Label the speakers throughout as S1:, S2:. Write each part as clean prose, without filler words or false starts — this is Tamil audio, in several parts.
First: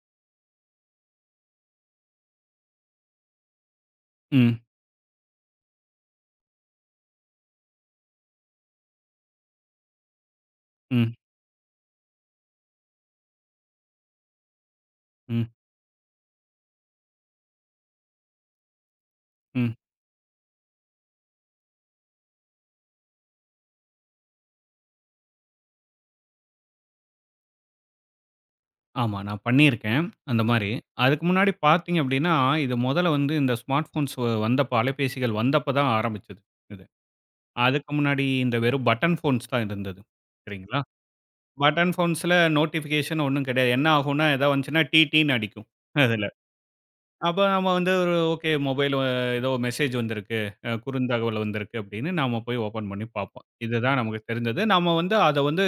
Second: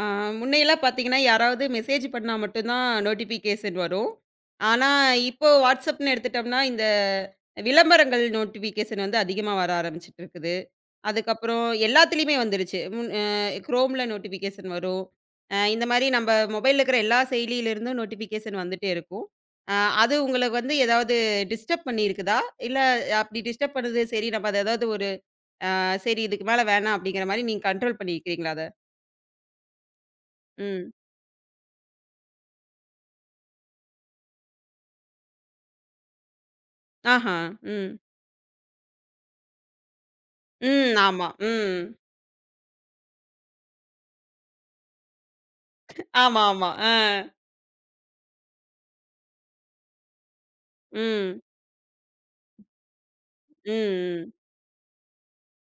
S1: ஆ முன்னையெல்லாம் பார்த்தீங்கன்னா, யாராவது மெசேஜ் பண்ணா மட்டும் தான் நோட்டிஃபிகேஷன் வரும்.
S2: ம்,
S1: ஆனா, இப்போ வாட்ஸ்அப்ன்னு எடுத்துட்டோம்னா, இந்த விளம்பரங்கள் நோட்டிஃபிகேஷன் வந்து அதிகமா வர ஆரம்பிச்சுட்டு இருக்குது.
S2: ம்,
S1: அதுக்கப்புறம் எல்லாத்துலயுமே வந்துருச்சு. முன் Chromeல நோட்டிஃபிகேஷன் வரும்.
S2: ம்,
S1: இந்த மாரி நம்ப மொபைல்ல இருக்கிற எல்லா செயலியிலிருந்தும் நோட்டிஃபிகேஷன் வந்துட்டே இருக்கும்.
S2: ம்.
S1: அ அது உங்களுக்கு வந்து ஏதாவது டிஸ்டர்ப் பண்ணியிருக்குதா? இல்ல அப்படி டிஸ்டர்ப் பண்ணுது சரி நம்ம அத ஏதாவது ஒரு சரி இதுக்கு மேல வேணாம் அப்படிங்கிற மாரி நீங்க கண்ட்ரோல் பண்ணியிருக்கிறீங்களா அத?
S2: ஆமா. நான் பண்ணியிருக்கேன், அந்த மாரி.
S1: ம்.
S2: அதுக்கு முன்னாடி பார்த்தீங்க அப்படின்னா, இது மொதல்ல வந்து இந்த ஸ்மார்ட் ஃபோன்ஸ் வந்தப்ப அலைபேசிகள் வந்தப்ப தான் ஆரம்பிச்சது, இது.
S1: ஆஹா. ம்.
S2: அதுக்கு முன்னாடி இந்த வெறும் பட்டன் ஃபோன்ஸ் தான் இருந்தது. சரிங்களா?
S1: ம். ஆமா. ம்.
S2: பட்டன் ஃபோன்ஸ்ல நோட்டிஃபிகேஷன் ஒண்ணும் கிடையாது. என்ன ஆகும்னா, ஏதாவது வந்துச்சுன்னா, டி, டி ன்னு அடிக்கும். அதுல.
S1: ஆமா, ஆமா. ஆ.
S2: அப்ப நம்ம வந்து ஒரு ஓகே மொபைல் ஏதோ மெசேஜ் வந்திருக்கு.
S1: ம்.
S2: குறுந்தகவல் வந்திருக்கு அப்படின்னு நாம போய் ஓப்பன் பண்ணி பார்ப்போம். இதுதான் நமக்கு
S1: ம். ம்.
S2: தெரிஞ்சது. நாம வந்து அத வந்து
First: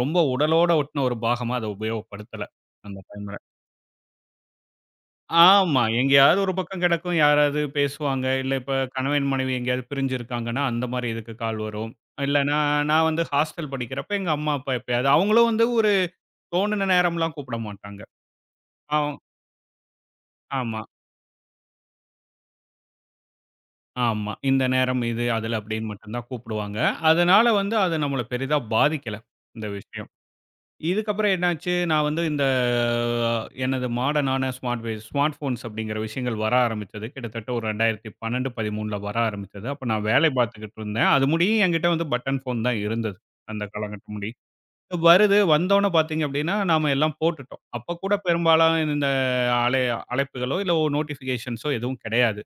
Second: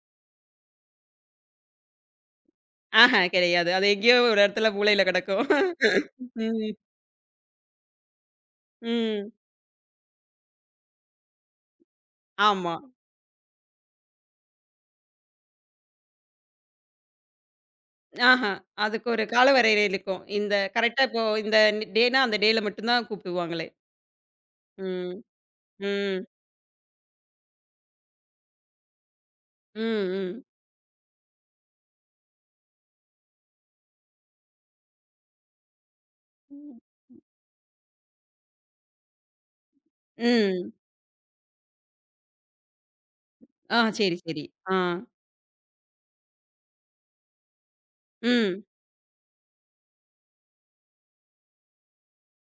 S2: ரொம்ப உடலோட ஒட்டின ஒரு பாகமா அத உபயோகப்படுத்தல. அந்த
S1: ஆஹா
S2: டைம்ல.
S1: கிடையாது. அது எங்கேயோ ஒரு இடத்துல மூலையில கிடக்கும்.
S2: ஆமா. எங்கேயாவது ஒரு
S1: ம்.
S2: பக்கம் கிடக்கும். யாராவது பேசுவாங்க. இல்ல இப்ப கணவன்
S1: ம்.
S2: மனைவி எங்கேயாவது பிரிஞ்சிருக்காங்கன்னா, அந்த மாரி இதுக்கு கால் வரும். இல்லனா
S1: ஆமா.
S2: நான் நான் வந்து ஹாஸ்டல் படிக்கிறப்ப எங்க அம்மா, அப்பா எப்பயாவது அவங்களும் வந்து ஒரு தோணுன நேரம்லாம் கூப்பிட மாட்டாங்க.
S1: ஆஹா. அதுக்கு
S2: அவ்
S1: ஒரு கால வரையறை இருக்கும். இந்த
S2: ஆமா.
S1: கரெக்ட்டா இப்போ இந்த டேனா அந்த டேல மட்டும் தான் கூப்பிடுவாங்களே.
S2: ஆமா. இந்த நேரம்
S1: ம்.
S2: இது, அதுல அப்படின்னு மட்டும்
S1: ம்.
S2: தான் கூப்பிடுவாங்க. அதனால வந்து அது நம்மள பெரிதா பாதிக்கல, இந்த விஷயம்.
S1: ம்.
S2: இதுக்கப்புறம் என்னாச்சு, நான் வந்து இந்த எனது மாடர்னான ஸ்மார்ட் ஸ்மார்ட் ஃபோன்ஸ் அப்படிங்கிற விஷயங்கள் வர
S1: ம்.
S2: ஆரம்பிச்சது. கிட்டத்தட்ட ஒரு 2012, 13ல வர ஆரம்பிச்சது. அப்ப நான் வேலை
S1: ம்.
S2: பார்த்துக்கிட்டு இருந்தேன். அது முடியும் என்கிட்ட வந்து பட்டன் ஃபோன் தான் இருந்தது. அந்த
S1: ஆ
S2: காலகட்டம்
S1: சரி,
S2: முடியும்.
S1: சரி. ஆ.
S2: வருது வந்தோனே பார்த்தீங்க அப்படின்னா, நாம எல்லாம் போட்டுட்டோம். அப்ப கூட
S1: ம்.
S2: பெரும்பாலும் இந்த அலை அழைப்புகளோ, இல்ல நோட்டிஃபிகேஷன்ஸோ எதுவும் கிடையாது.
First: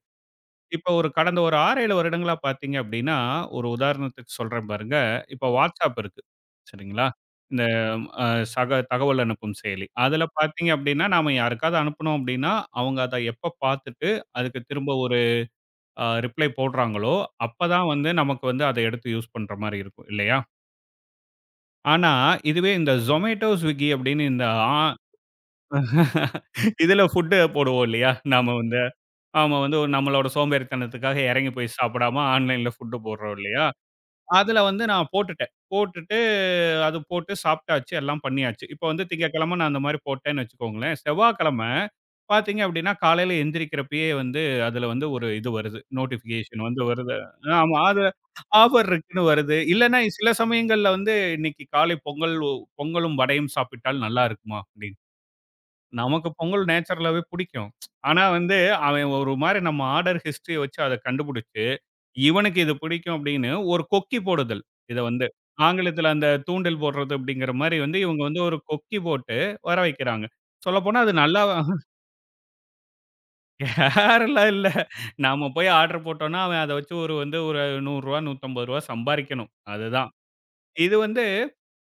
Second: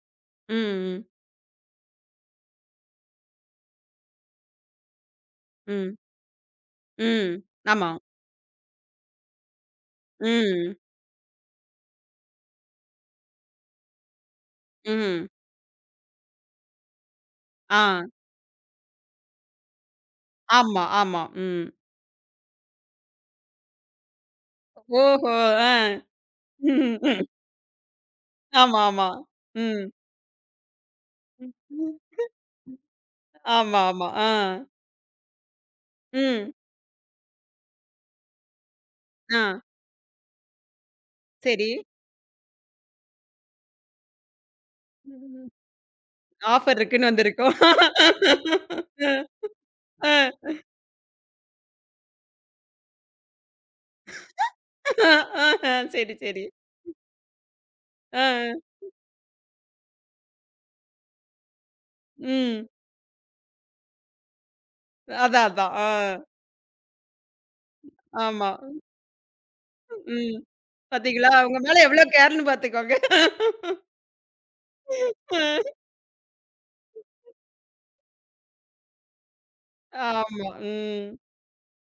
S1: ம்.
S2: இப்ப
S1: ம்.
S2: ஒரு கடந்த ஒரு 6, 7 வருடங்களா பார்த்தீங்க அப்படின்னா, ஒரு உதாரணத்துக்கு சொல்றேன் பாருங்க. இப்ப WhatsApp
S1: ம்.
S2: இருக்கு. சரிங்களா?
S1: ம்.
S2: இந்த
S1: ஆமா.
S2: அ சக தகவல் அனுப்பும் செயலி. அதுல பார்த்தீங்க
S1: ம்.
S2: அப்படின்னா, நாம யாருக்காவது அனுப்புனோம் அப்படின்னா, அவங்க அத எப்ப பார்த்துட்டு, அதுக்கு திரும்ப ஒரு
S1: ம்.
S2: ரிப்ளை போடுறாங்களோ,
S1: ஆ.
S2: அப்பதான் வந்து நமக்கு வந்து அத எடுத்து யூஸ் பண்ற மாரி இருக்கும். இல்லையா?
S1: ஆமா, ஆமா. ம்.
S2: ஆனா, இதுவே இந்த Zomato, Swiggy அப்படின்னு இந்த
S1: ஓஹோ! ஆ.
S2: இதுல ஃபுட் போடுவோம் இல்லையா? நாம வந்து
S1: ஆமா, ஆமா.
S2: ஆமா. வந்து
S1: ம்.
S2: ஒரு நம்மளோட சோம்பேறித்தனத்துக்காக இறங்கி போய் சாப்பிடாம ஆன்லைன்ல ஃபுட் போடுறோம் இல்லையா?
S1: ஆமா, ஆமா. ஆ.
S2: அதுல வந்து நான் போட்டுட்டேன். போட்டுட்டு
S1: ம்.
S2: அது போட்டு சாப்பிட்டாச்சு, எல்லாம் பண்ணியாச்சு. இப்போ வந்து
S1: ஆ.
S2: திங்கட்கிழமை நான் அந்த மாரி போட்டேன்னு வச்சுக்கோங்களேன்.
S1: சரி.
S2: செவ்வாய்க்கிழமை பார்த்தீங்க அப்படின்னா, காலையில எந்திரிக்கிறப்பயே வந்து அதுல வந்து ஒரு இது வருது. நோட்டிஃபிகேஷன்
S1: ஆஃபர்
S2: வந்து
S1: இருக்குன்னு
S2: வருது.
S1: வந்திருக்கும்.
S2: ஆமா. அது ஆஃபர் இருக்குன்னு வருது. இல்லன்னா
S1: அ.
S2: சில
S1: அ.
S2: சமயங்கள்ல வந்து இன்னைக்கு காலை பொங்கல் பொங்கலும் வடையும் சாப்பிட்டால் நல்லா இருக்குமா? அப்படின்னு.
S1: ஆஹ. சரி,
S2: நமக்கு
S1: சரி.
S2: பொங்கல் நேச்சுரலாவே பிடிக்கும்.
S1: ஆ.
S2: ஆனா வந்து அவன் ஒரு மாரி நம்ம ஆர்டர் ஹிஸ்டரிய வச்சு அத கண்டுபிடிச்சு, இவனுக்கு
S1: ம்.
S2: இது பிடிக்கும் அப்படின்னு ஒரு கொக்கி போடுதல். இத வந்து
S1: அதான், அதான். ஆ.
S2: ஆங்கிலத்தில அந்த தூண்டில் போடுறது அப்படிங்கிற மாரி வந்து இவங்க வந்து
S1: ஆமா.
S2: ஒரு கொக்கி போட்டு வர வைக்கிறாங்க.
S1: ம்.
S2: சொல்லப்போனா அது
S1: பாத்தீங்களா?
S2: நல்லா
S1: உங்க மேல எவ்ளோ கேர்ன்னு பாத்துக்கோங்க.
S2: வேறலாம் இல்ல. நாம போய் ஆர்டர் போட்டோம்னா அவன் அத வச்சு ஒரு வந்து ஒரு ரூ. 100 ரூ. 150 சம்பாரிக்கணும். அதுதான்.
S1: ஆமா.
S2: இது
S1: ம்.
S2: வந்து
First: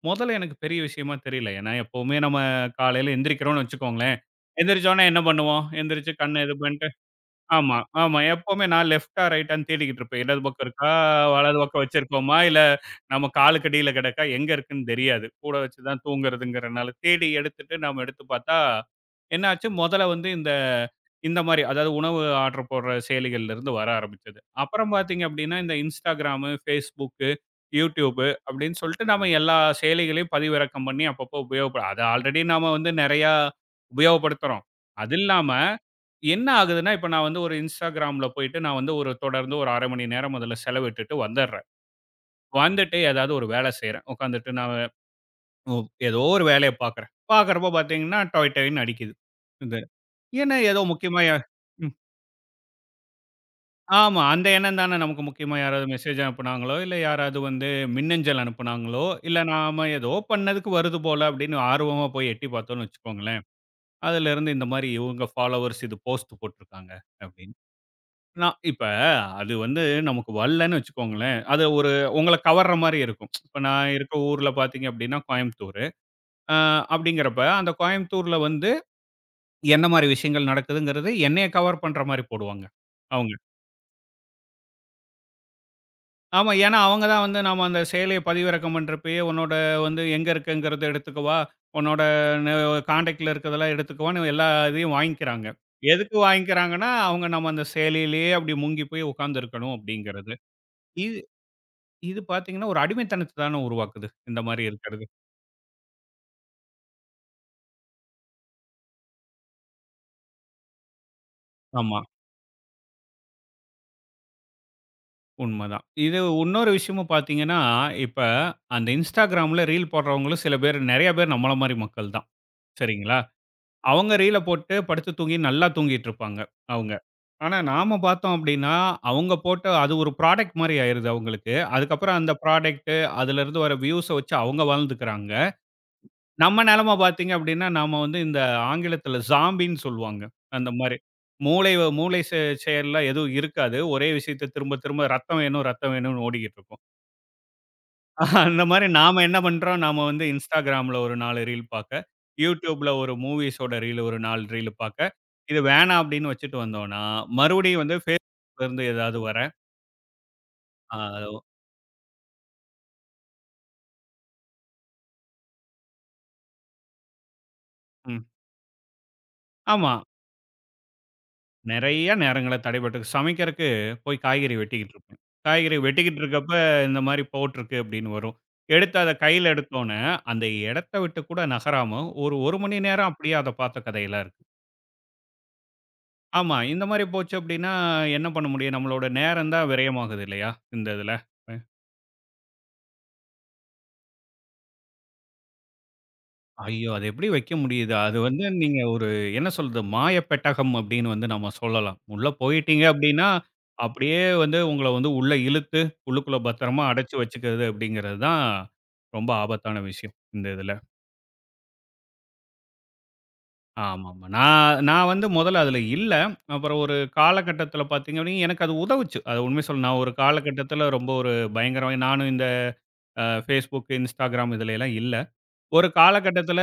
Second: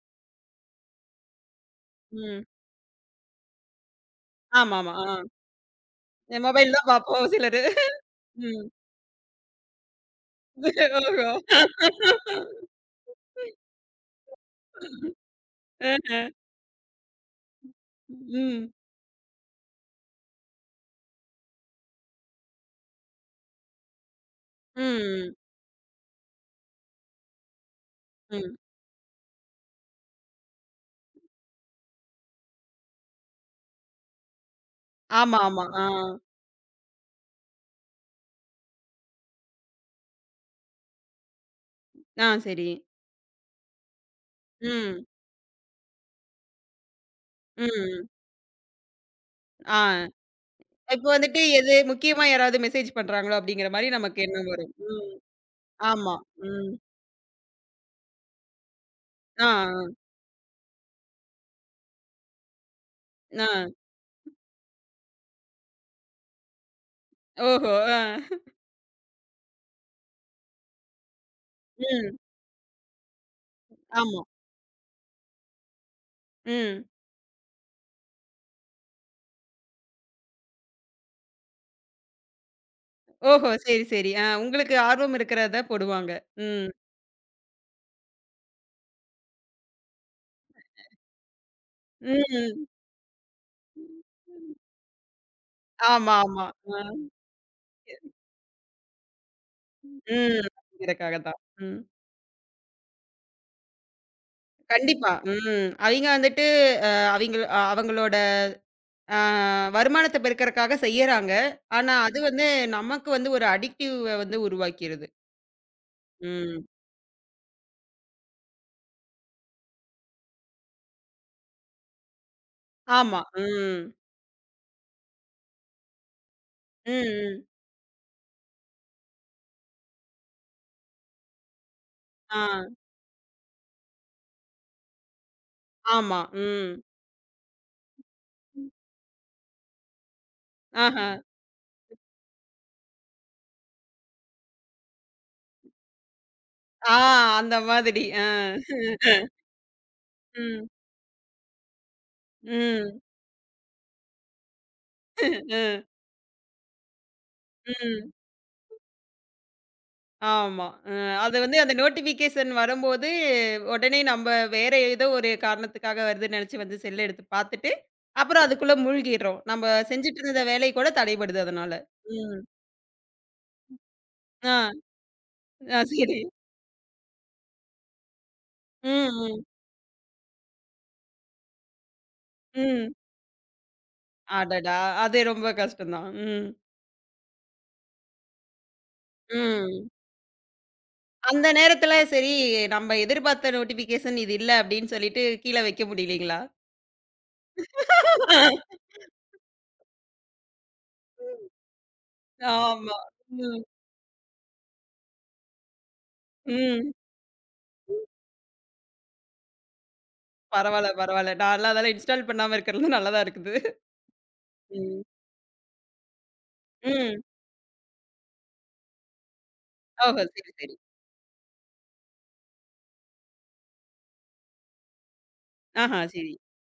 S2: முதல்ல எனக்கு பெரிய விஷயமா தெரியல. ஏன்னா, எப்பவுமே நம்ம
S1: ம்.
S2: காலையில எந்திரிக்கிறோம்னு வச்சுக்கோங்களேன். எந்திரிச்ச
S1: ஆமாமா.
S2: உடனே
S1: ஆ.
S2: என்ன பண்ணுவோம்? எந்திரிச்சு கண்ண இது
S1: மொபைல்
S2: பண்ணிட்டு
S1: தான் பாப்போம் சிலரு.
S2: ஆமா, ஆமா. எப்பவுமே
S1: ம்.
S2: நான் லெஃப்ட்டா, ரைட்டான்னு தேடிக்கிட்டு இருப்பேன். இடது பக்கம் இருக்கா?
S1: ఓహో!
S2: வலது பக்கம் வச்சிருக்கோமா? இல்ல நம்ம காலுக்கு அடியில கிடக்கா? எங்க இருக்குன்னு தெரியாது. கூட வச்சு தான்
S1: ஆஹ.
S2: தூங்குறதுங்கிறனால, தேடி எடுத்துட்டு நாம எடுத்து பார்த்தா,
S1: ம்.
S2: என்ன ஆச்சு? மொதல்ல வந்து இந்த இந்த மாரி, அதாவது உணவு ஆர்டர் போடுற செயலிகள்லேருந்து வர ஆரம்பிச்சது. அப்புறம் பார்த்தீங்க
S1: ம்.
S2: அப்படின்னா, இந்த Instagram, Facebook, YouTube
S1: ம்.
S2: அப்படின்னு சொல்லிட்டு நாம எல்லா செயலிகளையும் பதிவிறக்கம் பண்ணி அப்பப்போ அத ஆல்ரெடி நாம வந்து நெறையா உபயோகப்படுத்துறோம். அது
S1: ஆமா,
S2: இல்லாம
S1: ஆமா. ஆ.
S2: என்ன ஆகுதுன்னா, இப்ப நான் வந்து ஒரு Instagramல போயிட்டு, நான் வந்து ஒரு தொடர்ந்து ஒரு 1/2 மணி நேரம் முதல்ல செலவிட்டுட்டு வந்துடுறேன்.
S1: ஆ சரி.
S2: வந்துட்டு ஏதாவது ஒரு வேலை செய்றேன். உட்காந்துட்டு நான்
S1: ம்.
S2: ஒ ஏதோ ஒரு வேலைய பார்க்குறேன். பார்க்குறப்போ
S1: ம்.
S2: பார்த்தீங்கன்னா, டொய் டொய்ன்னு அடிக்குது. இந்த
S1: ஆ.
S2: ஏன்னா ஏதோ
S1: இப்ப
S2: முக்கியமா
S1: வந்துட்டு எது
S2: ம்.
S1: முக்கியமா யாராவது மெசேஜ் பண்றாங்களோ அப்படிங்கிற மாரி
S2: ஆமா.
S1: நமக்கு
S2: அந்த
S1: எண்ணம் வரும்.
S2: எண்ணம் தானே
S1: ம்.
S2: நமக்கு முக்கியமா யாராவது
S1: ஆமா.
S2: மெசேஜ்
S1: ம்.
S2: அனுப்புனாங்களோ, இல்ல யாராவது வந்து மின்னஞ்சல் அனுப்புனாங்களோ, இல்ல
S1: ஆ,
S2: நாம
S1: ஆ.
S2: ஏதோ பண்ணதுக்கு வருது போல அப்படின்னு ஆர்வமா போய் எட்டி பார்த்தோம்னு வச்சுக்கோங்களேன்.
S1: ஆ.
S2: அதுலேருந்து இந்த மாரி இவங்க ஃபாலோவர்ஸ் இது போஸ்ட் போட்டுருக்காங்க அப்படின்னு.
S1: ஓஹோ! ஆ.
S2: நான் இப்ப அது வந்து நமக்கு வரலன்னு வச்சுக்கோங்களேன். அது ஒரு
S1: ம்.
S2: உங்கள கவர்ற மாரி இருக்கும். இப்ப நான் இருக்க
S1: ஆமா.
S2: ஊர்ல பார்த்தீங்க அப்படின்னா கோயம்புத்தூரு. அ
S1: ம்.
S2: அப்படிங்கிறப்ப அந்த கோயம்புத்தூர்ல வந்து என்ன மாரி விஷயங்கள் நடக்குதுங்கிறது என்னைய கவர் பண்ற மாரி போடுவாங்க அவங்க.
S1: ஓஹோ! சரி, சரி. ஆ உங்களுக்கு ஆர்வம் இருக்கிறத போடுவாங்க.
S2: ஆமா.
S1: ம்.
S2: ஏன்னா அவங்க தான் வந்து நாம அந்த செயலிய பதிவிறக்கம் பண்றப்பயே உன்னோட வந்து எங்க இருக்குங்கிறத எடுத்துக்கவா, உன்னோட ந
S1: ம்.
S2: கான்டாக்ட்ல இருக்கிறதெல்லாம் எடுத்துக்கவான்னு எல்லா இதையும் வாங்கிக்கிறாங்க.
S1: ஆமா,
S2: எதுக்கு
S1: ஆமா. ஆ.
S2: வாங்கிக்கிறாங்கன்னா, அவங்க நம்ம அந்த செயலியிலேயே அப்படி மூங்கி போய் உட்கார்ந்துருக்கணும் அப்படிங்கிறது.
S1: ம். அதுக்காக
S2: இது
S1: தான். ம்.
S2: இது பார்த்தீங்கன்னா, ஒரு அடிமைத்தனத்த தான உருவாக்குது. இந்த மாரி இருக்கிறது.
S1: கண்டிப்பா. ம். அவிங்க வந்துட்டு அ அவிங்கள் அவங்களோட அ வருமானத்த பெருக்கறக்காக செய்யறாங்க. ஆனா,
S2: ஆமா,
S1: அது வந்து நமக்கு வந்து ஒரு அடிக்டிவ் வந்து உருவாக்கிருது.
S2: உண்மதான். இது
S1: ம்.
S2: இன்னொரு விஷயமும் பார்த்தீங்கன்னா, இப்ப அந்த Instagramல ரீல் போடுறவங்களும் சில பேர் நெறைய பேர் நம்மள மாரி மக்கள் தான். சரிங்களா?
S1: ஆமா. ம்.
S2: அவங்க ரீல போட்டு படுத்து தூங்கி நல்லா தூங்கிட்டு இருப்பாங்க,
S1: ம்,
S2: அவங்க.
S1: ம்.
S2: ஆனா நாம பார்த்தோம் அப்டின்னா, அவங்க போட்ட அது ஒரு ப்ராடக்ட் மாரி ஆயிருது அவங்களுக்கு. அதுக்கப்புறம் அந்த
S1: ஆ.
S2: ப்ராடக்ட் அதுலருந்து வர வியூஸ வச்சு அவங்க வாழ்ந்துக்கிறாங்க.
S1: ஆமா.
S2: நம்ம
S1: ம்.
S2: நெலம பாத்தீங்க அப்டின்னா, நாம வந்து இந்த ஆங்கிலத்துல ஸாம்பின்னு சொல்லுவாங்க. அந்த மாரி.
S1: ஆஹ.
S2: மூளை வ- மூளை செ செயல்லாம் எதுவும் இருக்காது. ஒரே விஷயத்த திரும்ப திரும்ப ரத்தம் வேணும், ரத்தம் வேணும்னு ஓடிக்கிட்டு இருக்கும்.
S1: ஆ அந்த மாதிரி. அ.
S2: அந்த மாரி நாம என்ன பண்றோம், நாம வந்து
S1: ம்.
S2: Instagramல ஒரு 4 ரீல் பாக்க, YouTubeல
S1: ம்.
S2: ஒரு மூவிஸோட ரீல் ஒரு 4 ரீல் பாக்க, இது
S1: அ.
S2: வேணாம் அப்டின்னு வச்சுட்டு வந்தோம்னா, மறுபடியும் வந்து
S1: ம்.
S2: Facebookல இருந்து ஏதாவது வர,
S1: ஆமா. அது
S2: ஆ.
S1: வந்து அந்த நோட்டிஃபிகேஷன் வரும்போது, உடனே நம்ப வேற ஏதோ ஒரு காரணத்துக்காக வருதுன்னு நெனச்சு வந்து செல்ல எடுத்து பாத்துட்டு,
S2: ம்.
S1: அப்புறம் அதுக்குள்ள மூழ்கிர்றோம். நம்ப
S2: ஆமா.
S1: செஞ்சுட்டு இருந்த வேலை கூட தடைபடுது அதனால.
S2: நெறைய
S1: ம்.
S2: நேரங்கள தடைபட்டு சமைக்கிறக்கு போய் காய்கறி
S1: ஆ,
S2: வெட்டிக்கிட்டு இருப்பேன். காய்கறி
S1: ஆ சரி.
S2: வெட்டிக்கிட்டு இருக்கப்ப, இந்த மாரி போட்டிருக்கு அப்படின்னு வரும். எடுத்து
S1: ம்,
S2: அத
S1: ம்,
S2: கையில எடுத்தோனே, அந்த இடத்த விட்டு கூட நகராம ஒரு 1 மணி
S1: ம்.
S2: நேரம் அப்படியே அத பார்த்த கதையெல்லாம் இருக்கு.
S1: அடடா! அது ரொம்ப கஷ்டம் தான். ம்,
S2: ஆமா. இந்த மாரி போச்சு அப்படின்னா, என்ன பண்ண முடியும்? நம்மளோட நேரம் தான்
S1: ம்.
S2: விரயமாகுது இல்லையா? இந்த இதுல.
S1: அந்த நேரத்துல சரி நம்ம எதிர்பார்த்த நோட்டிஃபிகேஷன் இது இல்ல அப்டின்னு சொல்லிட்டு கீழ வைக்க முடியலைங்களா?
S2: ஐயோ! அது எப்படி வைக்க முடியுது? அது வந்து நீங்க ஒரு என்ன சொல்றது? மாயப்பெட்டகம் அப்படின்னு வந்து நம்ம சொல்லலாம். உள்ள போயிட்டீங்க
S1: ஆமா.
S2: அப்படின்னா,
S1: ம்,
S2: அப்படியே வந்து உங்கள வந்து உள்ள இழுத்து, உள்ளுக்குள்ள பத்திரமா
S1: ம்.
S2: அடைச்சு வச்சுக்கிறது அப்படிங்கிறது தான் ரொம்ப ஆபத்தான விஷயம், இந்த இதுல.
S1: பரவால்ல, பரவால்ல. நான்லாம் அதெல்லாம் இன்ஸ்டால் பண்ணாம இருக்கிறது நல்லா தான் இருக்குது.
S2: ஆமாமா. நான்
S1: ம்.
S2: நான் வந்து முதல்ல அதுல இல்ல. அப்புறம் ஒரு
S1: ம்.
S2: காலகட்டத்தில பார்த்தீங்க அப்படின்னா, எனக்கு அது உதவுச்சு. அது உண்மைய சொல்லணும். நான் ஒரு
S1: ஓஹோ! சரி, சரி.
S2: காலகட்டத்தில ரொம்ப ஒரு பயங்கரமா நானும் இந்த Facebook, Instagram இதுலலாம் இல்ல. ஒரு
S1: ஆஹா, சரி.
S2: காலகட்டத்தில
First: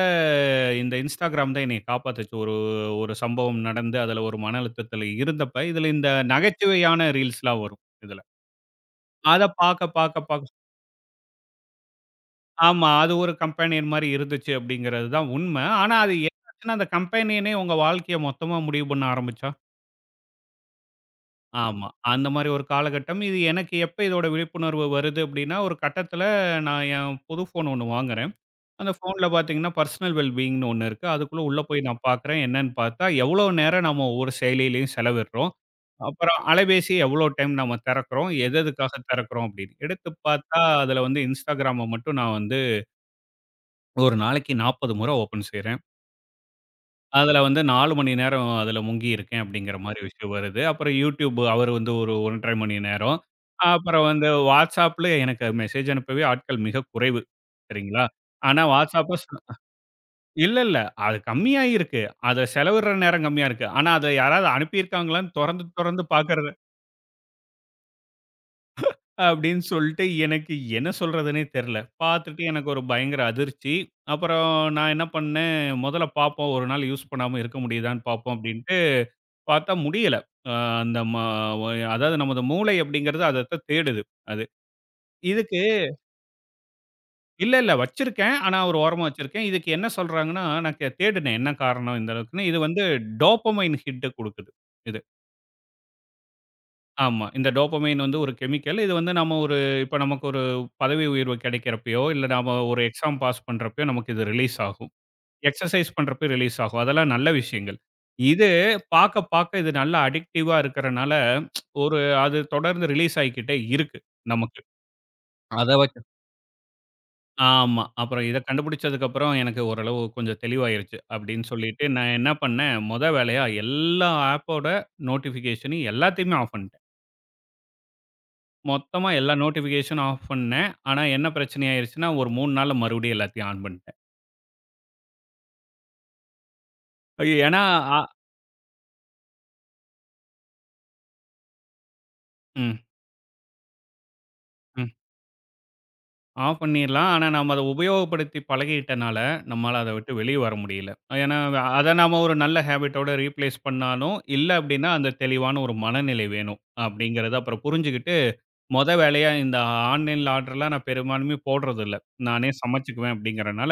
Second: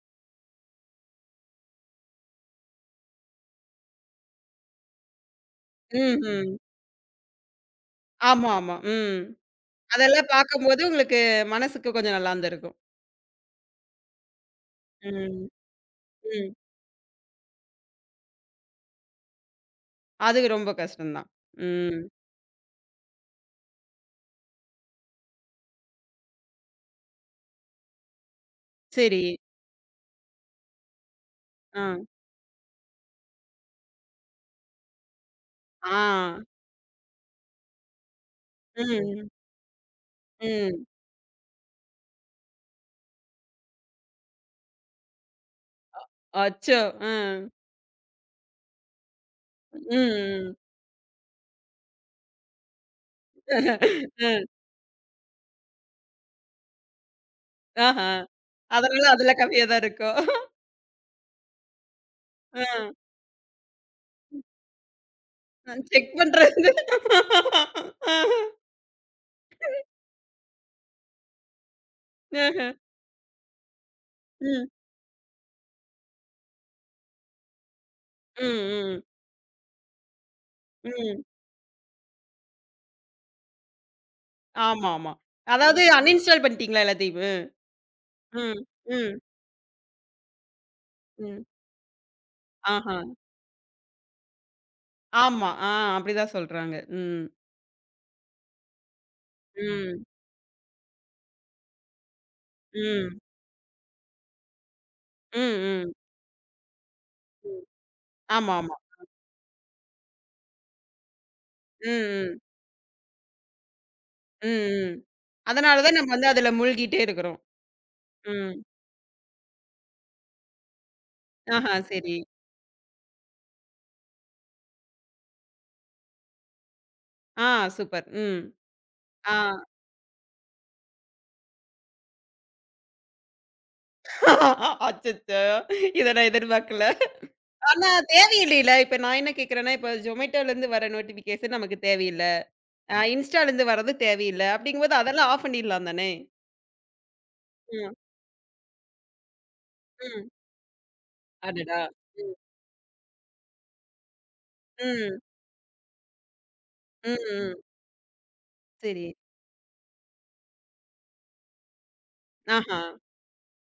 S2: இந்த Instagram தான் என்னைய காப்பாத்துச்சு. ஒரு ஒரு சம்பவம் நடந்து, அதில ஒரு மன அழுத்தத்தில இருந்தப்ப, இதில இந்த
S1: ம்ஹ்ம்.
S2: நகைச்சுவையான ரீல்ஸ்லாம் வரும் இதில.
S1: ஆமா, ஆமா. ம்.
S2: அத பாக்க பாக்க
S1: அதெல்லாம்
S2: பாக்க
S1: பார்க்கும்போது உங்களுக்கு மனசுக்கு கொஞ்சம் நல்லா இருந்திருக்கும்.
S2: ஆமா. அது ஒரு கம்பேனியன் மாரி இருந்துச்சு அப்படிங்கிறது தான்
S1: ம்.
S2: உண்ம. ஆனா அது
S1: ம்.
S2: என்னாச்சுன்னா, அந்த கம்பேனியனே உங்க வாழ்க்கைய மொத்தமா முடிவு பண்ண ஆரம்பிச்சா?
S1: அது ரொம்ப கஷ்டம் தான்.
S2: ஆமா.
S1: ம்.
S2: அந்த மாரி ஒரு காலகட்டம். இது எனக்கு எப்ப இதோட விழிப்புணர்வு வருது அப்படின்னா, ஒரு கட்டத்தில நான் என் புது ஃபோன் ஒண்ணு வாங்குறேன். அந்த
S1: சரி.
S2: ஃபோன்ல பார்த்தீங்கன்னா, பர்சனல் வெல்பீயிங்ன்னு ஒண்ணு இருக்கு. அதுக்குள்ள உள்ள
S1: ஆ.
S2: போய் நான் பார்க்குறேன். என்னன்னு பார்த்தா, எவ்வளோ நேரம் நம்ம ஒவ்வொரு செயலியிலயும் செலவிடுறோம்.
S1: ஆ.
S2: அப்புறம் அலைபேசி எவ்வளோ டைம் நம்ம திறக்கிறோம், எது எதுக்காக
S1: ம்.
S2: திறக்கிறோம் அப்படின்னு. எடுத்து பார்த்தா,
S1: ம்.
S2: அதில வந்து Instagramம மட்டும் நான் வந்து ஒரு நாளைக்கு 40 முறை ஓப்பன் செய்றேன்.
S1: அச்சோ!
S2: அதில
S1: ம்.
S2: வந்து 4 மணி நேரம் அதில முங்கி இருக்கேன் அப்படிங்கிற மாரி விஷயம்
S1: ம்.
S2: வருது. அப்புறம் YouTube அவர் வந்து ஒரு 1 1/2 மணி நேரம். அப்புறம் வந்து
S1: ம்.
S2: WhatsAppல எனக்கு மெசேஜ் அனுப்பவே ஆட்கள் மிக குறைவு. சரிங்களா?
S1: ஆஹா.
S2: ஆனா
S1: அதனால
S2: WhatsApp
S1: அதுல கம்மியா தான் இருக்கும்.
S2: இல்ல, இல்ல. அது கம்மியாயிருக்கு. அத
S1: ஆ.
S2: செலவிடுற நேரம் கம்மியா இருக்கு. ஆனா, அத யாராவது அனுப்பியிருக்காங்களான்னு தொறந்து, தொறந்து
S1: செக்
S2: பார்க்கறது
S1: பண்றது. ஆஹ.
S2: அப்படின்னு சொல்லிட்டு எனக்கு என்ன சொல்றதுன்னே தெரியல. பார்த்துட்டு
S1: ஆஹ.
S2: எனக்கு ஒரு பயங்கர அதிர்ச்சி. அப்புறம்
S1: ம்.
S2: நான் என்ன பண்ணேன், முதல்ல பார்ப்போம் ஒரு நாள் யூஸ் பண்ணாம இருக்க முடியுதான்னு பார்ப்போம்
S1: ம்.
S2: அப்படின்ட்டு
S1: ம்.
S2: பார்த்தா முடியல. அ அந்த ம
S1: ம்.
S2: அதாவது நமது மூளை அப்படிங்கிறது அதத்தான் தேடுது அது.
S1: ஆமா, ஆமா.
S2: இதுக்கு
S1: அதாவது அன்இன்ஸ்டால் பண்ணிட்டீங்களா எல்லாத்தையுமே?
S2: இல்ல, இல்ல வச்சிருக்கேன். ஆனா,
S1: ம்,
S2: ஒரு ஓரமா
S1: ம்,
S2: வச்சிருக்கேன். இதுக்கு என்ன சொல்றாங்கன்னா, நான் தேடுனேன்
S1: ம்.
S2: என்ன காரணம் இந்த அளவுக்குன்னு. இது வந்து
S1: ஆஹா.
S2: டோப்பமைன் ஹிட் குடுக்குது.
S1: ஆமா. ஆ அப்படிதான் சொல்றாங்க.
S2: ஆமா.
S1: ம்,
S2: இந்த டோபமைன் வந்து ஒரு கெமிக்கல். இது வந்து நம்ம ஒரு இப்ப
S1: ம்,
S2: நமக்கு ஒரு பதவி உயர்வு கிடைக்கிறப்பயோ, இல்ல நாம ஒரு எக்ஸாம்
S1: ம்,
S2: பாஸ் பண்றப்பயோ நமக்கு இது ரிலீஸ் ஆகும்.
S1: ம், ம்,
S2: எக்ஸர்சைஸ் பண்றப்ப ரிலீஸ் ஆகும். அதெல்லாம் நல்ல
S1: ம்.
S2: விஷயங்கள். இது
S1: ஆமா, ஆமா.
S2: பாக்க பாக்க இது நல்லா அடிக்டிவா இருக்கறனால,
S1: ம்,
S2: ஒரு அது
S1: ம்,
S2: தொடர்ந்து ரிலீஸ் ஆயிக்கிட்டே இருக்கு நமக்கு.
S1: ம், ம்.
S2: அத
S1: அதனால தான்
S2: வச்சு
S1: நம்ம வந்து அதுல மூழ்கிட்டே இருக்கிறோம்.
S2: ஆமா. அப்புறம் இத
S1: ம்.
S2: கண்டுபிடிச்சதுக்கு அப்புறம் எனக்கு ஓரளவு கொஞ்சம் தெளிவாயிருச்சு. அப்படின்னு
S1: ஆஹா,
S2: சொல்லிட்டு நான்
S1: சரி.
S2: என்ன பண்ணேன், மொத வேலையா எல்லா ஆப்போட நோட்டிஃபிகேஷனையும் எல்லாத்தையுமே ஆஃப் பண்ணிட்டேன்.
S1: ஆ சூப்பர். ம்.
S2: மொத்தமா எல்லா
S1: ஆ.
S2: நோட்டிஃபிகேஷனும் ஆஃப் பண்ணேன். ஆனா என்ன பிரச்சனை ஆயிருச்சுன்னா, ஒரு 3 நாள்ல மறுபடியும் எல்லாத்தையும் ஆன் பண்ணிட்டேன்.
S1: அச்சச்சோ! இத நான் எதிர்பார்க்கல.
S2: ஐயோ, ஏன்னா
S1: ஆனா
S2: அ
S1: தேவையில்லைல. இப்ப நான் என்ன கேட்கிறேன்னா, இப்ப Zomatoலருந்து வர நோட்டிஃபிகேஷன் நமக்கு தேவையில்ல.
S2: ம்,
S1: Instaலருந்து வர்றது தேவையில்ல.
S2: ம்.
S1: அப்படிங்கும்போது அதெல்லாம் ஆஃப் பண்ணிடலாம் தானே?
S2: ஆஃப் பண்ணிரலாம். ஆனா நாம அத
S1: ம்.
S2: உபயோகப்படுத்தி பழகிட்டனால, நம்மால அத விட்டு
S1: ம்.
S2: வெளிய வர முடியல. ஏன்னா
S1: அடடா!
S2: அத நாம
S1: ம்.
S2: ஒரு நல்ல ஹேபிட்டோட ரீப்ளேஸ் பண்ணாலும், இல்ல அப்டின்னா அந்த
S1: ம்.
S2: தெளிவான ஒரு மனநிலை வேணும்.
S1: ம்.
S2: அப்டிங்கிறத
S1: ம்.
S2: அப்புறம் புரிஞ்சுகிட்டு, மொத
S1: சரி.
S2: வேலையா இந்த ஆன்லைன்ல ஆர்டர்லாம் நான் பெரும்பாலுமே போடுறதில்ல. நானே
S1: ஆஹா.
S2: சமைச்சுக்குவேன் அப்டிங்கிறனால,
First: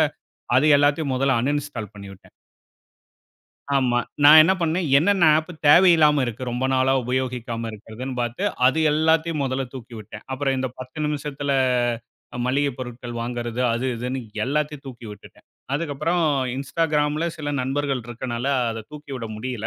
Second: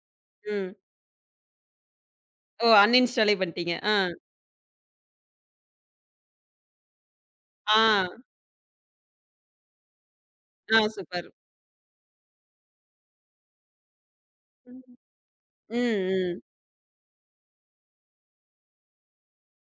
S2: அது
S1: ம்.
S2: எல்லாத்தையும் முதல்ல அன்இன்ஸ்டால் பண்ணிவிட்டேன்.
S1: ஓ! அன்இன்ஸ்டாலே பண்ணிட்டீங்க. ஆ.
S2: ஆமா. நான் என்ன பண்ணேன், என்னென்ன ஆப் தேவையில்லாம இருக்கு, ரொம்ப நாளா உபயோகிக்காம
S1: ஆ.
S2: இருக்கிறதுன்னு பார்த்து, அது எல்லாத்தையும் முதல்ல தூக்கி விட்டேன். அப்புறம் இந்த
S1: ஆ
S2: 10
S1: சூப்பர்.
S2: நிமிஷத்துல மளிகை பொருட்கள் வாங்குறது, அது இதுன்னு
S1: ம்.
S2: எல்லாத்தையும் தூக்கி விட்டுட்டேன். அதுக்கப்புறம்
S1: ம்.
S2: Instagramல சில நண்பர்கள் இருக்கனால, அத தூக்கி விட முடியல.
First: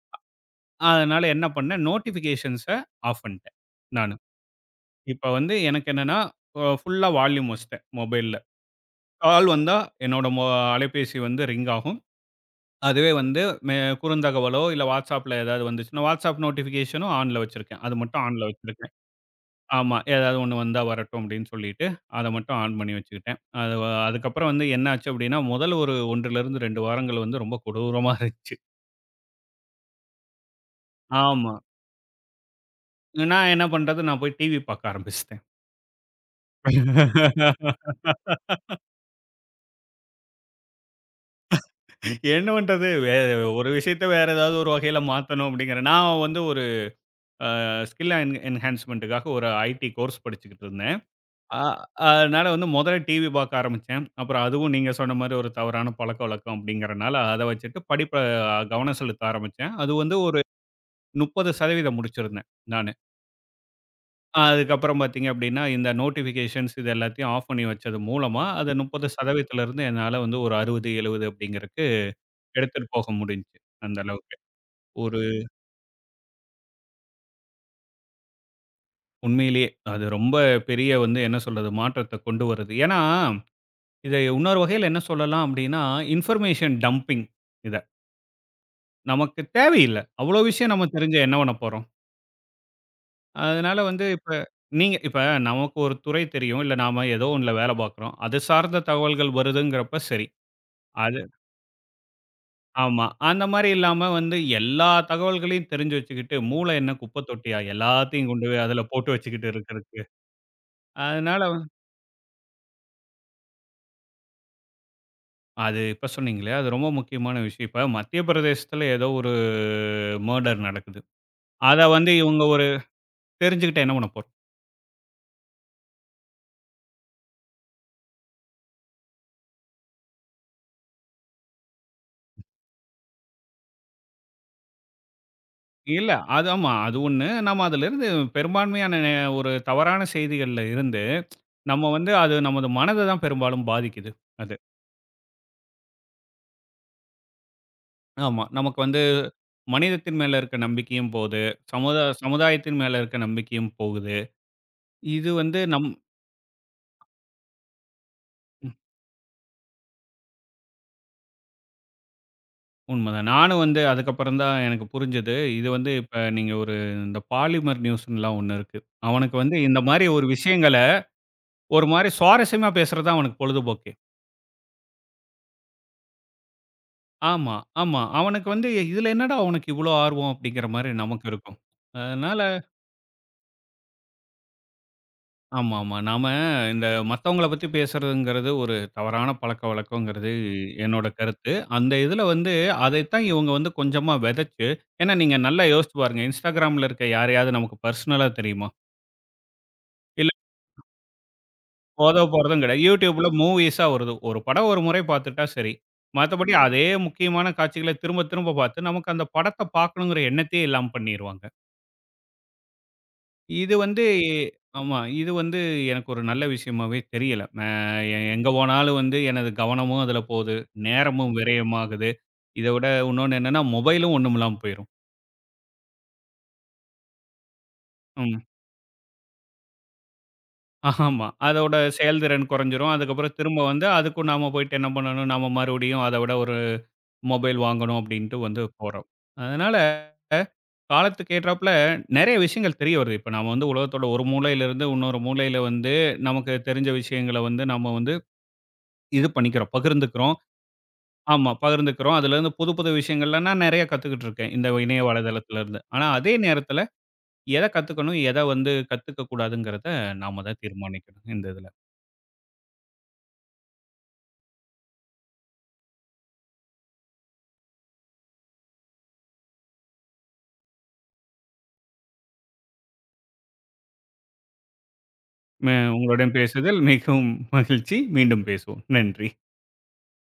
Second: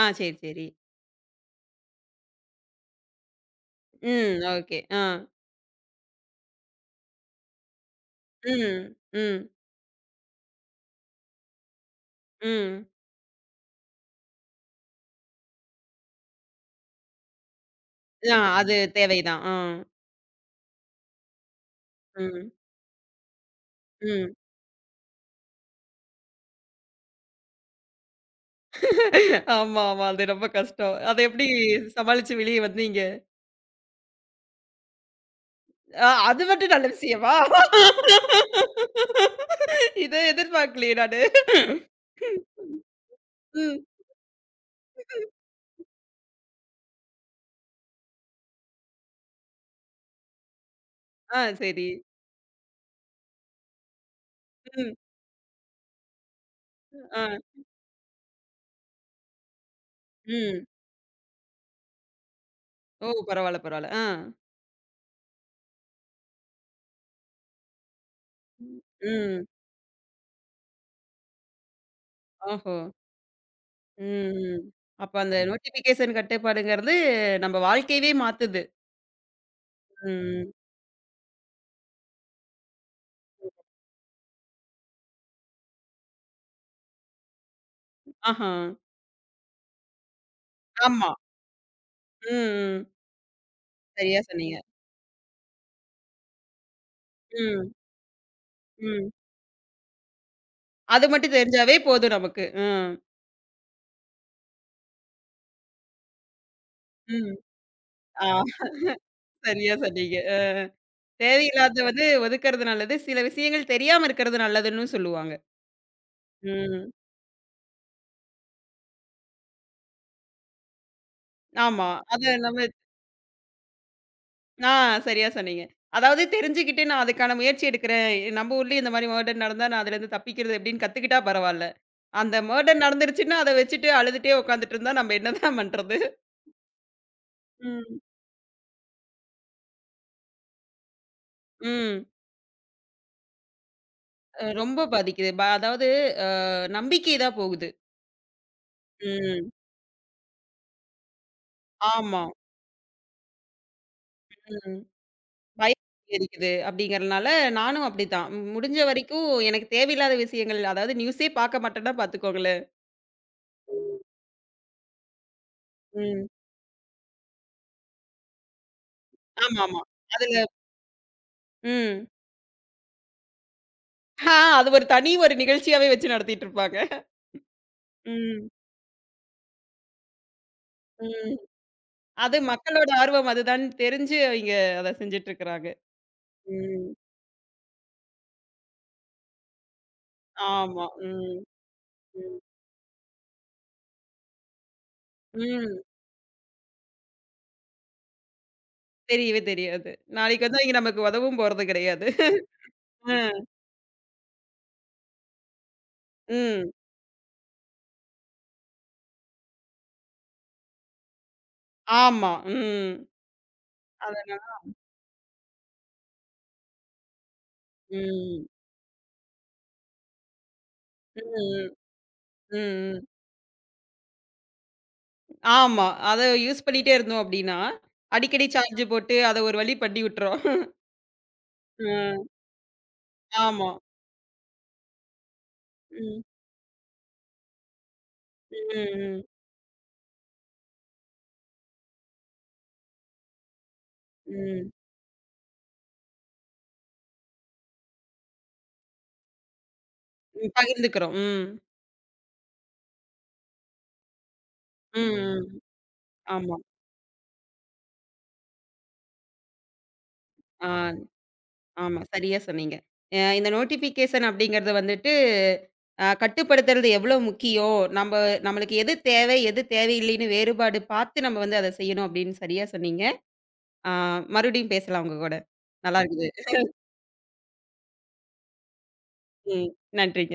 S1: ஆ சரி, சரி.
S2: அதனால என்ன பண்ணேன், நோட்டிஃபிகேஷன்ஸ ஆஃப் பண்ணிட்டேன் நானு.
S1: ம். ஓகே. ஆ.
S2: இப்ப வந்து எனக்கு என்னன்னா, ஃபுல்லா வால்யூம் வச்சுட்டேன் மொபைல்ல.
S1: ம். ம்.
S2: கால் வந்தா என்னோட அலைபேசி வந்து ரிங் ஆகும்.
S1: ம்.
S2: அதுவே வந்து மெ குறுந்தகவலோ, இல்ல WhatsAppல ஏதாவது வந்துச்சுன்னா, WhatsApp நோட்டிஃபிகேஷனும் ஆன்ல வச்சிருக்கேன். அது மட்டும்
S1: ஆ
S2: ஆன்ல
S1: அது
S2: வச்சிருக்கேன்.
S1: தேவைதான். ஆ.
S2: ஆமா. ஏதாவது ஒண்ணு வந்தா வரட்டும் அப்படின்னு சொல்லிட்டு, அத
S1: ம்.
S2: மட்டும் ஆன் பண்ணி வச்சுக்கிட்டேன்.
S1: ம்.
S2: அதுக்கப்புறம் வந்து என்ன ஆச்சு அப்படின்னா, முதல் ஒரு 1லிருந்து 2 வாரங்கள் வந்து ரொம்ப கொடூரமா இருந்துச்சு.
S1: ஆமா, ஆமா. அது ரொம்ப கஷ்டம். அத எப்படி
S2: ஆமா.
S1: சமாளிச்சு வெளிய வந்தீங்க?
S2: நான் என்ன பண்றது, நான் போய் டிவி பார்க்க ஆரம்பிச்சுட்டேன்.
S1: அது மட்டும் நல்ல விஷயமா? இத எதிர்பார்க்கலையே நானு.
S2: என்ன பண்றது? ஒரு
S1: ம்.
S2: விஷயத்த வேற ஏதாவது ஒரு வகையில மாத்தணும் அப்படிங்கிற நான் வந்து ஒரு அ ஸ்கில் என்ஹான்ஸ்மென்ட்டுக்காக ஒரு ஐடி கோர்ஸ் படிச்சுக்கிட்டு இருந்தேன்.
S1: ஆ,
S2: அ
S1: சரி.
S2: அதனால வந்து மொதல்ல டிவி பாக்க ஆரம்பிச்சேன். அப்புறம் அதுவும் நீங்க
S1: ம்.
S2: சொன்ன மாரி ஒரு தவறான பழக்கவழக்கம் அப்படிங்கிறனால,
S1: ஆ.
S2: அத வச்சுட்டு படிப்ப கவனம் செலுத்த ஆரம்பிச்சேன். அது வந்து ஒரு
S1: ம்.
S2: 30% முடிச்சிருந்தேன் நானு.
S1: ஓ! பரவால்ல, பரவால்ல. ஆ.
S2: அதுக்கப்புறம் பாத்தீங்க அப்படின்னா, இந்த நோட்டிஃபிகேஷன்ஸ் இது எல்லாத்தையும் ஆஃப் பண்ணி வச்சது மூலமா, அத
S1: ம்.
S2: 30%லேருந்து என்னால வந்து ஒரு 60, 70 அப்படிங்கிறக்கு
S1: ஓஹோ!
S2: எடுத்துட்டு போக முடிஞ்சுச்சு. அந்த
S1: ம்,
S2: அளவுக்கு.
S1: ம். அப்ப
S2: ஒரு
S1: அந்த நோட்டிஃபிகேஷன் கட்டுப்பாடுங்கிறது நம்ம வாழ்க்கையவே மாத்துது.
S2: உண்மையிலேயே அது ரொம்ப
S1: ம்.
S2: பெரிய வந்து என்ன சொல்றது, மாற்றத்த கொண்டு வருது. ஏன்னா, இத இன்னொரு வகையில என்ன சொல்லலாம் அப்படின்னா, இன்ஃபர்மேஷன் டம்பிங் இத.
S1: ஆஹா.
S2: நமக்கு தேவையில்ல. அவ்ளோ விஷயம் நம்ம
S1: ஆமா.
S2: தெரிஞ்சு என்ன பண்ண போறோம்?
S1: ம், ம்.
S2: அதனால வந்து
S1: சரியா
S2: இப்ப
S1: சொன்னீங்க.
S2: நீங்க இப்ப நமக்கு ஒரு துறை தெரியும். இல்ல நாம ஏதோ ஒண்ணுல
S1: ம்,
S2: வேலை பார்க்குறோம். அது சார்ந்த
S1: ம்.
S2: தகவல்கள் வருதுங்கிறப்ப சரி.
S1: அது
S2: அது
S1: மட்டும் தெரிஞ்சாவே போதும் நமக்கு. ம்,
S2: ஆமா. அந்த மாரி இல்லாம வந்து எல்லா தகவல்களையும் தெரிஞ்சு வச்சுக்கிட்டு, மூளை என்ன குப்பை
S1: ம்.
S2: தொட்டியா?
S1: ஆ
S2: எல்லாத்தையும் கொண்டு போய் அதுல போட்டு வச்சுக்கிட்டு
S1: சரியா
S2: இருக்கிறதுக்கு.
S1: சொன்னீங்க.
S2: அதனால வ
S1: தேவையில்லாத வந்து ஒதுக்குறது நல்லது. சில விஷயங்கள் தெரியாம இருக்கிறது நல்லதுன்னும் சொல்லுவாங்க.
S2: அது இப்ப சொன்னீங்களே, அது ரொம்ப
S1: ம்.
S2: முக்கியமான விஷயம். இப்ப மத்திய பிரதேசத்துல ஏதோ ஒரு மர்டர் நடக்குது. அத
S1: ஆமா.
S2: வந்து
S1: அத
S2: இவங்க
S1: நம்ம
S2: ஒரு தெரிஞ்சுகிட்டு என்ன பண்ண போறோம்?
S1: ஆ சரியா சொன்னீங்க. அதாவது தெரிஞ்சுக்கிட்டு நான் அதுக்கான முயற்சி எடுக்கிறேன். நம்ம ஊர்லயும் இந்த மாரி மர்டர் நடந்தா நான் அதுலருந்து தப்பிக்கிறது எப்படின்னு கத்துக்கிட்டா பரவால்ல. அந்த மர்டர் நடந்துருச்சுன்னா அத வச்சுட்டு அழுதுட்டே உட்காந்துட்டு இருந்தா நம்ம என்னதான் பண்றது?
S2: இல்ல. அது ஆமா. அது ஒண்ணு. நம்ம
S1: ம்.
S2: அதிலிருந்து பெரும்பான்மையான ஒரு தவறான செய்திகள்ல இருந்து, நம்ம
S1: ம்.
S2: வந்து அது நமது மனத தான் பெரும்பாலும் பாதிக்குது. அது.
S1: ரொம்ப பாதிக்குது. அதாவது அ நம்பிக்கை தான் போகுது.
S2: ஆமா. நமக்கு வந்து
S1: ம்.
S2: மனிதத்தின் மேல இருக்க நம்பிக்கையும் போது.
S1: ஆமா.
S2: சமுதாயத்தின் மேல இருக்க நம்பிக்கையும் போகுது.
S1: ம்.
S2: இது வந்து
S1: பயம்
S2: நம்
S1: அதிகரிக்குது அப்படிங்கிறனால நானும் அப்படித்தான். ம்,
S2: ம்
S1: முடிஞ்ச வரைக்கும் எனக்கு தேவையில்லாத விஷயங்கள் அதாவது நியூஸே பார்க்க மாட்டேன்னா பார்த்துக்கோங்களேன்.
S2: உண்மதான். நானும் வந்து அதுக்கப்புறம் தான் எனக்கு புரிஞ்சது. இது வந்து இப்ப
S1: ம்.
S2: நீங்க ஒரு இந்த பாலிமர் நியூஸ்ன்லாம் ஒண்ணு இருக்கு. அவனுக்கு வந்து இந்த
S1: ஆமாமா.
S2: மாரி ஒரு
S1: அதுல
S2: விஷயங்கள ஒரு
S1: ம்.
S2: மாரி சுவாரஸ்யமா பேசுறது தான் அவனுக்கு பொழுதுபோக்கு.
S1: ஆ அது ஒரு தனி ஒரு நிகழ்ச்சியாவே வச்சு நடத்திட்டு இருப்பாங்க.
S2: ஆமா, ஆமா. அவனுக்கு
S1: ம்,
S2: வந்து "இதுல என்னடா உனக்கு இவ்ளோ ஆர்வம்?" அப்படிங்கிற மாரி நமக்கு
S1: ம்.
S2: இருக்கும்.
S1: அது
S2: அதனால
S1: மக்களோட ஆர்வம் அதுதான்னு தெரிஞ்சு அவிங்க அத செஞ்சுட்டு இருக்கிறாங்க.
S2: ஆமா, ஆமா. நாம இந்த
S1: ம்.
S2: மத்தவங்கள பத்தி பேசுறதுங்கிறது ஒரு தவறான பழக்கவழக்கங்கிறது
S1: ஆமா.
S2: என்னோட
S1: ம்,
S2: கருத்து. அந்த இதுல
S1: ம்,
S2: வந்து அதைத்தான் இவங்க வந்து கொஞ்சமா வெதைச்சு ஏன்னா நீங்க நல்லா
S1: ம்.
S2: யோசிச்சு பாருங்க. Instagramல இருக்க யாரையாவது நமக்கு பெர்சனலா தெரியுமா?
S1: தெரியவே தெரியாது.
S2: இல்ல
S1: நாளைக்கு வந்து அவிங்க நமக்கு உதவும் போறது கிடையாது.
S2: போத போறதும் கிடையாது. YouTubeல
S1: அ,
S2: மூவிஸா வருது. ஒரு படம் ஒரு முறை பார்த்துட்டா சரி. மத்தபடி
S1: ம்.
S2: அதே முக்கியமான காட்சிகள திரும்ப திரும்ப பார்த்து நமக்கு அந்த படத்த பார்க்கணுங்கிற எண்ணத்தையே இல்லாம பண்ணிருவாங்க.
S1: ஆமா. ம்.
S2: இது வந்து
S1: அதனால
S2: ஆமா. இது வந்து எனக்கு ஒரு நல்ல விஷயமாவே தெரியல. அ எ
S1: ம்,
S2: எங்க போனாலும் வந்து எனது கவனமும் அதுல போகுது. நேரமும்
S1: ம்,
S2: விரயமாகுது. இத விட
S1: ம்.
S2: இன்னொன்னு என்னன்னா, மொபைலும் ஒண்ணும் இல்லாம போயிரும்.
S1: ஆமா. அத யூஸ் பண்ணிட்டே இருந்தோம் அப்டின்னா,
S2: ம்.
S1: அடிக்கடி சார்ஜ் போட்டு அத ஒரு வழி பண்ணி விட்டுரும்.
S2: ஆமா. அதோட
S1: ம்.
S2: செயல்திறன் குறைஞ்சிரும். அதுக்கப்புறம் திரும்ப
S1: ஆமா.
S2: வந்து அதுக்கும் நாம போயிட்டு என்ன பண்ணணும், நாம மறுபடியும் அத
S1: ம்,
S2: விட ஒரு மொபைல் வாங்கணும் அப்படின்ட்டு
S1: ம்,
S2: வந்து போறோம்.
S1: ம்,
S2: அதனால காலத்துக்கு ஏற்றாப்புல நெறைய விஷயங்கள் தெரிய வருது. இப்ப நாம வந்து உலகத்தோட ஒரு
S1: ம்.
S2: மூலையிலிருந்து இன்னொரு மூலையில வந்து நமக்கு தெரிஞ்ச விஷயங்கள வந்து நாம வந்து இது பண்ணிக்கிறோம். பகிர்ந்துக்கிறோம்.
S1: ம். பகிர்ந்துக்கிறோம். ம்.
S2: ஆமா, பகிர்ந்துக்கிறோம். அதுலேருந்து புது, புது விஷயங்கள்லாம் நான் நெறைய கத்துக்கிட்டு இருக்கேன். இந்த இணைய
S1: ம், ம்.
S2: வலைதளத்திலருந்து. ஆனா அதே
S1: ஆமா.
S2: நேரத்தில எத கத்துக்கணும், எத வந்து கத்துக்க கூடாதுங்கிறத நாம தான்
S1: ஆ,
S2: தீர்மானிக்கணும் இந்த இதில.
S1: ஆமா. சரியா சொன்னீங்க. இந்த நோட்டிஃபிகேஷன் அப்படிங்கிறது வந்துட்டு, கட்டுப்படுத்துறது எவ்வளோ முக்கியம். நம்ப நம்மளுக்கு எது தேவை, எது தேவையில்லைன்னு வேறுபாடு பார்த்து நம்ம வந்து அத செய்யணும் அப்படின்னு சரியா சொன்னீங்க. ஆ மறுபடியும் பேசலாம் உங்க கூட. நல்லா இருக்குது.
S2: உங்களுடன் பேசுதல் மிகவும் மகிழ்ச்சி. மீண்டும் பேசுவோம். நன்றி.
S1: ம். நன்றி.